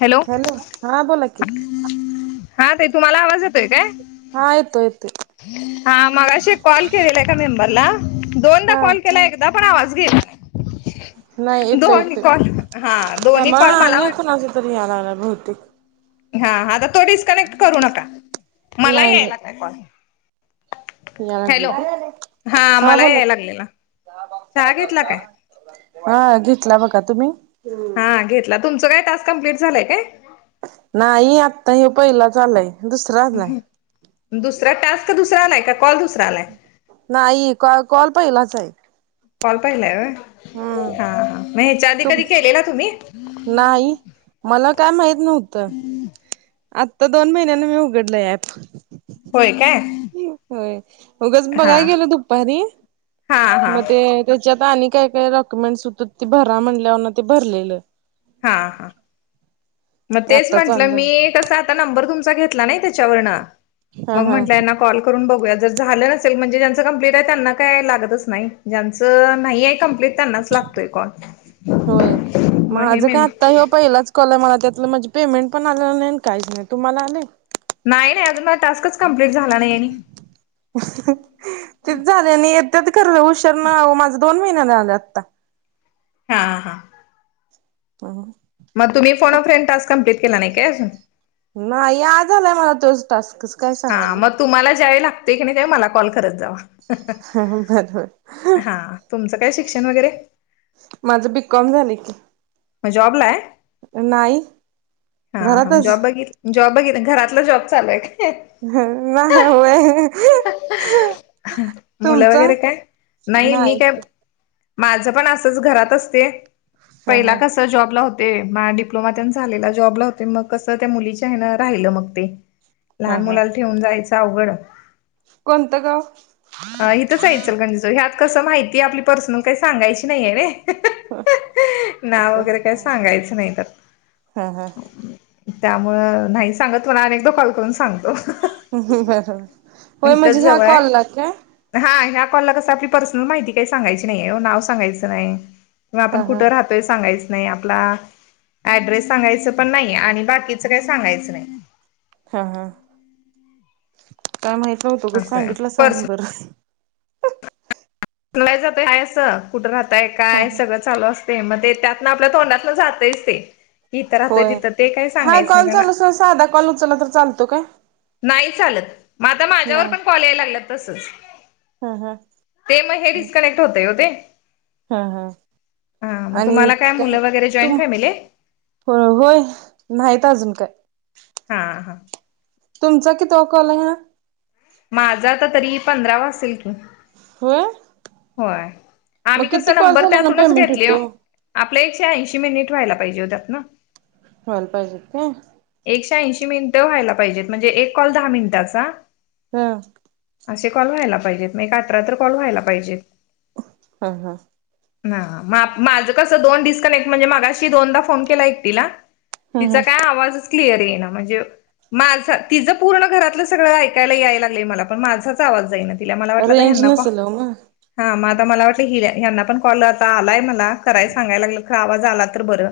Hello हा बोला की हा ताई तुम्हाला आवाज येतोय काय? हा येतोय येतोय. हा मगाशी एक कॉल केलेला एका मेंबरला दोनदा हा. कॉल केला एकदा पण आवाज गेला नाही येतोय दोन्ही येतोय कॉल हा दोन्ही थांबा कॉल हा मला आणि वाट कोणाचा तरी यालय बहुतेक हा आता तो डिस्कनेक्ट करू नका मला यायला लागलंय कॉल. याय हॅलो लागलाय का हा मला बोला याय की- लागलेला चहा घेतला काय हा घेतला बघा तुम्ही? हा घेतला तुमचा काय टास्क कंप्लीट झालंय काय? नाही आत्ता योय पहिलं झालय. दुसरा टास्क दुसरा आलाय का कॉल दुसरा आलाय? नाही का कॉल पहिलाच आहे. कॉल पाहिला आहे हम्म होय मग ह्याच्या आधी तुम कधी केलेला तुम्ही? नाही मला काय माहित नव्हतं. आत्ता दोन महिन्याने मी उघडलं ऍप. होय काय. होय उगच हा बघायला गेलं दुप्पारी हा हा मग ते त्याच्यात आणि काय काय डॉक्युमेंट्स होत ते भरा म्हणल्यावरन ते भरलेलं. हा हा मग ते तेच आत्ता चालू म्हटलं मी झालं कसं नंबर तुमचा घेतला नाही त्याच्यावरन हा मग हा म्हटलं हयांना कॉल करून बघूया जर झाला असेल म्हणजे ज्याचं कंप्लीट आहे त्यांना काही लागतच नाही ज्याचं नाहीय कंप्लीट त्यांनाच लागतोय कॉल होय. मग हे माझं मे काय आत्ता ह्यो पहिलाच कॉल मला त्यातलं म्हणजे पेमेंट पण आलेलं नाही काहीच नाही तुम्हाला आले? नाही नाही अजून मला टास्कच कम्प्लीट झाला नाही आणि तेच झाले आणि आता करलं हुशीर ना माझं दोन महिन्याने झालं आता हा हा ह मग तुम्ही phone a friend task complete केला नाही काय अजून नाही आज आलाय मला तोच टास्कच काय हा सांगालोय मग तुम्हाला ज्यावेली लागतय की नाही त्यावेळी मला कॉल करत जावा हो हो बरबर हा तुमचं काय शिक्षण वगैरे माझं बीकॉम झालय की मग जॉबला आहे नाही हा हा घरातच. जॉब बघितला जॉब बघितलं घरातलं जॉब चालू हाय खहं अंहं नाही होय अहं अहं मुलं तुमचा वगैरे काय नाही मी काय माझं पण असंच घरात असते हा पहिला हा कसं कसं जॉब ला होते माझा डिप्लोमा तेन झालेला जॉबला होते मग कस त्या मुलीच्या हेनं राहिलं मग ते हा लहान हा. मुलाला ठेवून जायचं अवघड कोणतं गाव तर ह्यात कसं माहिती आपली पर्सनल काही सांगायची नाहीये रे हा नाव वगैरे काही सांगायचं नाही हा हा त्यात त्यामुळं नाही सांगत कुणाला मी एकदा कॉल करून सांगतो हम् हम् हा हा हो म्हणजे इथंच ह्या जवळ आहे कॉलला का हा ह्या कॉलला कसं आपली पर्सनल माहिती काही सांगायची नाहीये ओ नाव सांगायचं नाही मग आपण हा हा कुठं राहतो ते सांगायच नाही आपला ऍड्रेस सांगायचं पण नाही आणि बाकीच काही सांगायचं नाही हा हा काय माहित नाही तुम्ही असं सांगितलासा म्हणून पर्स बरं माहीत जातय हाय असं कुठं राहताय हा काय हा सगळं चालू असतय मग ते त्यातनं आपल्या तोंडातन जातच ते इथं राहतोय होय तिथं ते काही हा सांगायचं नाही कॉल त्यांना चालू अस साधा कॉल उचलला तर चालतो काय नाही चालत म आता माझ्यावर नाही पण कॉल यायला लागल्यात तसच हा हा ते मग हे डिस्कनेक्ट होतय ओ ते हा हा हा मग आणि तुम्हाला काय मुलं वगैरे जॉईंट फॅमिली आहे अ ह नाहीत अजून काय हा हा तुमचा कितवा कॉल आहे हा माझा आता तरी पंधरावा असेल कि हो होय आम्ही कसं कॉल नंबर झाला ना त्यातूनच पेमेंट घेतलोय होते ओ हो आपलं एकशे ऐंशी मिनिट व्हायला पाहिजे होतात ना व्हायला पाहिजेत का एकशे ऐंशी मिनिटं व्हायला पाहिजेत म्हणजे एक कॉल दहा मिनिटाचा हो असे कॉल व्हायला पाहिजेत नाहीतर अठरा तर कॉल व्हायला पाहिजेत हा हा हा हा मा माझं कसं दोन डिस्कनेक्ट म्हणजे माघाशी दोनदा फोन केला एकटीला तिचा हा काय आवाजच क्लिअर येईना म्हणजे माझा तिझं पूर्ण घरातलं सगळं ऐकायला यायला लागलंय मला पण माझाच आवाज जाईना तिला मला वाटलं तर रेंज ह्यना कॉ नसेल ओ मग हा मग आता मला वाटलं हि ह्यांना पण कॉल आता आलाय मला कराय सांगायला लागलेत खर आवाज आला तर बरं.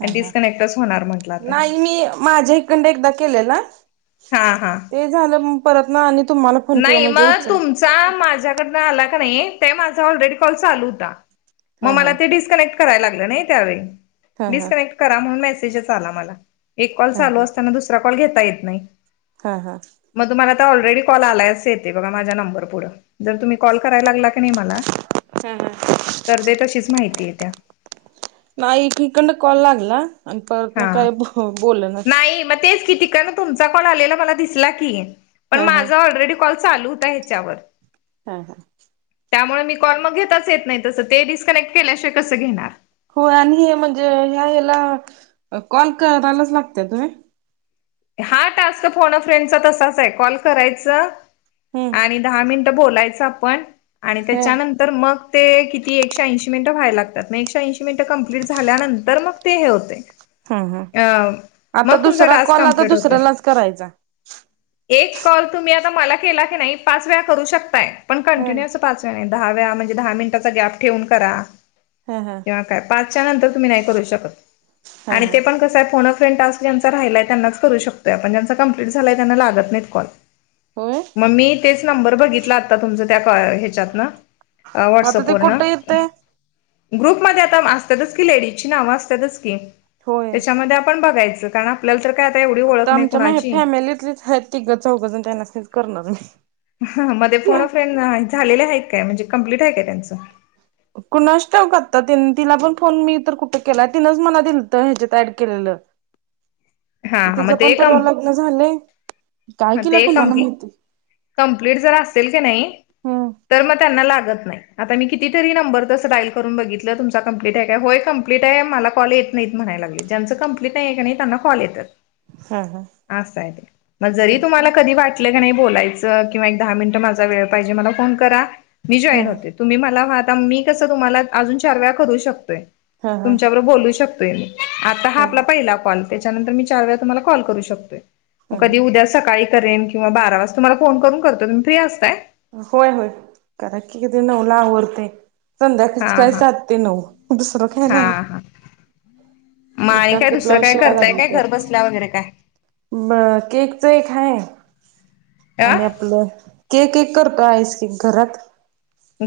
ह आणि ह डिस्कनेक्टच होणार म्हटलं आता हे नाही मी माझ्या इकंड एकदा केलेला. हा हा ते झालं मग परत ना आणि तुम्हाला फोन केल म्हणजे उचल. चा माझ्याडन आला की नाही माझा ऑलरेडी कॉल चालू होता म हा माला हा डिस्कनेक्ट. कराय लागल नी त्या वेळी हा हा डिस्कनेक्ट करा म्हणून मेसेज आला मला. एक कॉल हा चालू हा असताना दुसरा कॉल घेता येत नाही. हा हा. मग तुम्हाला आता ऑलरेडी कॉल आलायच येते बघा माझ्या नंबर पुढं. जर तुम्ही कॉल करायला लागला की नी मला. [inaudible] तर ते तशीच माहिती आहे त्यात. नाही एकीकडन कॉल लागला आणि परत ना हा काय बोलना. नाही मग तेच कि तिकडन तुमचा कॉल आलेला मला दिसला की पण हा हा माझ ऑलरेडी. कॉल चालू होता ह्याच्यावर. हा हा. त्यामुळे मी कॉल मग घेताच येत नाही तसं ते डिस्कनेक्ट केल्याशिवाय कसं घेणार. हो आणि हे म्हणजे ह्या हेला कॉल करायलाच लागत्यात होय. हा टास्क फोन अप फ्रेंडचा तसाच आहे कॉल करायचा हम्म आणि दहा मिनट. बोलायचं आपण आणि ह त्याच्यानंतर मग ते किती एकशे ऐंशी मिनटं व्हायला लागतात मग एकशे ऐंशी मिनिटं कम्प्लीट झाल्यानंतर मग ते हे होतय. हम ह आता दुसरा टास्क कॉल आता कंप्लीट होते दुसऱ्यालाच करायचा. एक कॉल तुम्ही आता मला केला की नाही पाच वेळा करू शकताय. पण हा कंटिन्यु अस पाच वेळा नाही दहा वेळा म्हणजे दहा मिनिटाचा गॅप ठेवून करा. हा हा. हा काय पाच च्या नंतर तुम्ही नाही करू शकत आणी हा तेपण कस आहे फोन अप फ्रेंड टास्क ज्यांचा राहिलाय. त्यांनाच करू शकतोय आपण ज्यांचा कंप्लीट झालाय त्यांना लागत नाहीत कॉल. होय. मग मी तेच नंबर बघितला आता तुमचा त्या क ह्याच्यातन. अ आता वॉट्सअप ते वरन. कुठं येतंय ग्रुप मध्ये आता असतातच की लेडीजची नावं असतातच की. होय. त्याच्यामध्ये आपण बघायच कारण आपल्या तर. काय एवढी आता ओळख नाही आमच्या म ही कुणाची फॅमिलीतलीच आहेत तिघ चौघेजन त्यांनाच करणार मी. ह मध्ये फोन अप फ्रेंड झालेले आहेत काय म्हणजे कम्प्लीट आहे काय त्यांचं? कुणास ठाऊक आता तीन तिला पण फोन मी तर कुठे केलाय तिनंच मला दिलत ह्याच्यात ऍड केलेत. हा हा म ते कम. लग्न झालंय काय ह केलं ते कुणाला कम्प् माहिती कंप्लीट जर असेल की नाही. हम्म तर मग त्यांना लागत नाही आता मी कितीतरी नंबर तसं डायल करून बघितलं तुमचा कंप्लीट आहे काय होय क. कंप्लीट आहे मला कॉल येत नाही म्हणाय लागले ज्यांचं कंप्लीट आहे की नाही त्यांना कॉल येतात हा हा अस आहे जरी होय काय तुम्हाला कधी वाट. ले कणी बोलायचं किंवा एक दहा मिनट माझा वेळ पाहिजे मला फोन करा मी जॉईन हम्म होते. तुम्ही मला वाहता [unintelligible] मी कसं तुम्हाला अजून चार वेळा करू शकतोय. हा हा तुमच्याबरोबर बोलू शकतोय मी आता हा आपला पहिला कॉल. त्याच्या नंतर मी चार वेळा तुम्हला कॉल करू शकते मग ह कधी ह उद्या सकाळी करेन. किंवा बारा वाजता तुम्हाला फोन करून करतो तुम्ही फ्री असताय? होय, होय, करा की, किती नवला आवरतय. हा संध्याकाळीच काय, हा सात ते नऊ दुसरं काय नाही. हा हा मग आणि काय एखांद दुसरं ब्लाऊज काय शिवायला करताय काय लागल्यात घर वाटत. बसल्या वगैरे काय? ब केकच एक हाय अ आणि आपलं केक एक करतो आईसकेक घरात.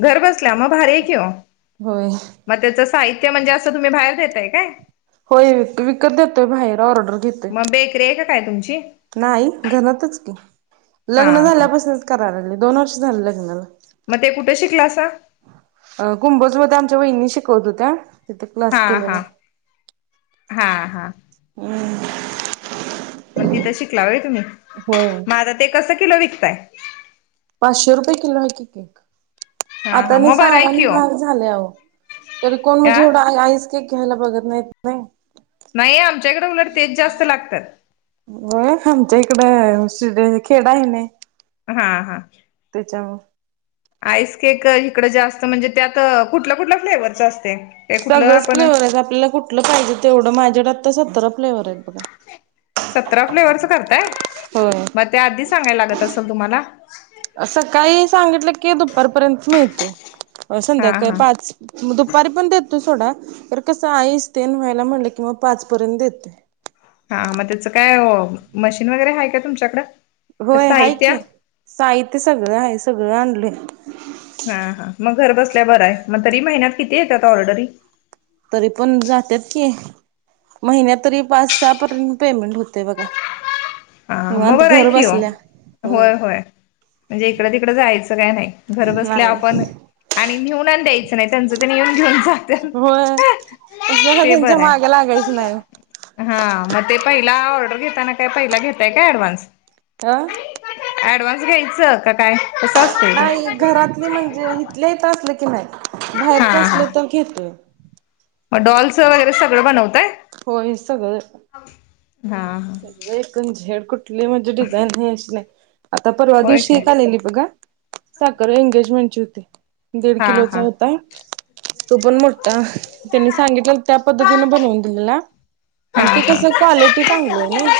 घर बसल्या, मग भारी आहे की ओ. होय. मग, त्याचं साहित्य म्हणजे, असं तुम्ही बाहेर देताय काय? होय, विकत देतोय, बाहेर ऑर्डर घेतोय. [unintelligible] काय तुमची? नाही, घरातच की, लग्न हा झाल्यापासनच करा लागलोय, दोन वर्ष झाले लग्नाला. मग ते कुठं शिकलासा? कुंभोजमध्ये आमच्या वहिणी शिकवत होत्या. तिथे हा, क्लास हा. केलेला हा, हा. हं. मग तिथं शिकला होय तुम्ही? मग आता ते कसं किलो विकताय? पाचशे रुपये किलो आहे की, केक. हा आता हा आणि मग बरं आहे सामान कि ओ महाग झालय आओ, तरी कोण आ म्हणजे, एवढं आईस केक घ्यायला बघत नाहीत. नाही नाही, आमच्याकडे उलट तेच जास्त लागत्यात. होय, आमच्या इकड [unintelligible] खेड आहे आणि. हा, हा. त्याच्यामुळ. आईसकेक इकड जास्त म्हणजे, त्यात कुठल्या, कुठल्या फ्लेवरच असतय? ते कुठलं सगळंच आपण फ्लेवर आहे, आपल्याला कुठलं पाहिजे तेवढं. माझ्याकडे आत्ता सतरा फ्लेवर आहे. सतरा फ्लेवरच करताय? होय मग ते आधी सांगाय लागत असल तुम्हाला? सकाळी सांगितलं की, दुपारपर्यंत मिळतय हा संध्याकाळी हा पाच म दुपारी पण देतो सोडा, खरं कसं आईस तेन व्हायला म्हटलं कि, मग पाचपर्यंत देते. हा, मग त्याच काय मशीन वगैरे, आहे का तुमच्याकडं? होय आहे की, साहित्य साहित्य सगळं आहे, सगळं आणलोय. हा, हा, मग घर बसल्या बरं आहे, मग तरी महिन्यात किती येतात ऑर्डरी? तरी पण जात्यात की महिन्यात तरी पाच, सहा पर्यंत पेमेंट होतय बघा. हा, निवांत मग बर आहे घर की ओ. बसल्या होय, होय. म्हणजे, इकडं-तिकड जायचं काय नाही, घर बसल्या नाही आपण आणि नेऊून द्यायचं नाही, त्यांच तेनी येऊन घेऊन जात्यात. होय. कशाला? त्यांच्या मागला लागायचं नाही ओ. हा, मग ते पहिला ऑर्डर घेताना, काय पहिला घेताय का ऍडवान्स? [unintelligible] ऍडव्हान्स घ्यायचं का? काय? कस अस नाही, घरातली म्हणजे, इथले इथ असलं की नाही, हा बाहेरच हा असलं तर घेतोय. मग डॉलच वैगरे सगळं बनवताय? होय, सगळं. हा, हा. [unintelligible] आता परवा होय दिवशी काय एक आलेली बघा, साखर एंगेजमेंटची होती. दीड हा किलोचा हा होता, तो पण मोठा त्यांनी सांगितलं त्या पद्धतीन बनवून दिलेला. हा आणि ते हा कसं क्वालीटी‌त चांगली नाही.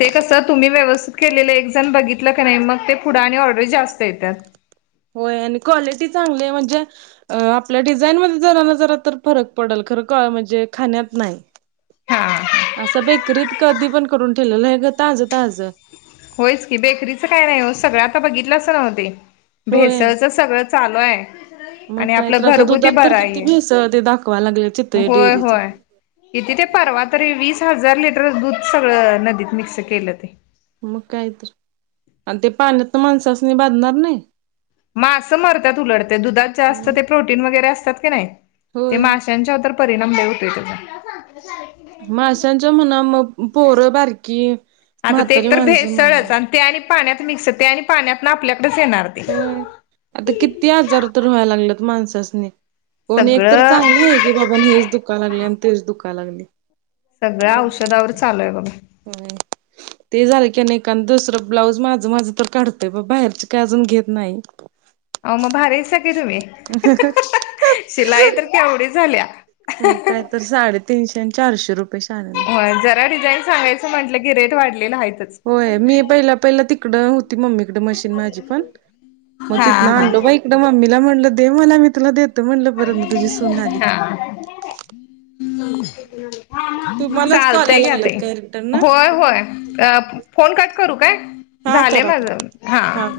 ते कसं तुम्ही व्यवस्थित केलेलं एक जण बघितलं का नाही मग ते पुुढं आणि ऑर्डर जास्त येतात. होय आणि क्वालिटी चांगली म्हणजे अ आपल्या डिझाईन मध्ये जरा ना जरा तर फरक पडेल खरं का म्हणजे खाण्यात नाही. हा असं बेकरीत कधी पण करून ठेवलेलं आहे, ग ताज ताज होयच की बेकरीचं काय नाही हो सगळं आता बघितलंच नव्हते होय भेसळच सगळं चालू आहे. मग आणि काय आपलं तर आता घरगुती दुधात बर तर आहे किती हे. भेसळ ते दाखवा लागले चितळे होय डेअरीच होय. इथे ते परवा तरी वीस हजार लिटर दूध सगळं नदीत मिक्स केलं ते. मग काय तर आणि ते पाण्यात तर माणसासनी बाधनार नाही. मासं मरतात उलट ते. दुधात जास्त मग ते प्रोटीन वगैरे असतात की नाही ते होय माशांच्या तर परिणाम लय होत्यात त्याच माशांचं म्हणा मग पोरं बारकी आता ते म्हातारी एक तर माणसं म्हणा भेसळच आणि ते आणि पाण्यात मिक्स ते आणि पाण्यातन आपल्याकडेच येणार. ते हम. आता किती आजार तर व्हायला लागलंत माणसासनी पण एक तर सगळं चांगलं आहे की बाबा हेच दुका लागले आणि तेच दुख लागले. सगळ्या औषधावर चालूय बघा. हम् ते झालं की नाही काण दुसरं ब्लाऊज माझं माझं तर काढतय प बाहेरची काय अजून घेत नाही. [inaudible] अहो मग भारी आहेसा की तुम्ही, शिलाई तर केवढी झाल्या. मग काय तर साडेतीनशे आणि चारशे रुपये शाने. जरा डिझाईन सांगायचं म्हटलं की रेट वाढलेला आहेतच. होय मी पहिला पहिला तिकडं होती, मम्मीकडे मशीन माझी पण मग हा तिथनं हा आणलो बाई एकड मम्मीला म्हणलं, दे मला मी तुला देते म्हटलं परत तुझी सून आली की हा तुम्हालाच कॉल चालतंय यायला घ्या लागल्यात ताई काय रिटर्न? होय होय फोन कट करू काय? हा झालय करा माझ करा हा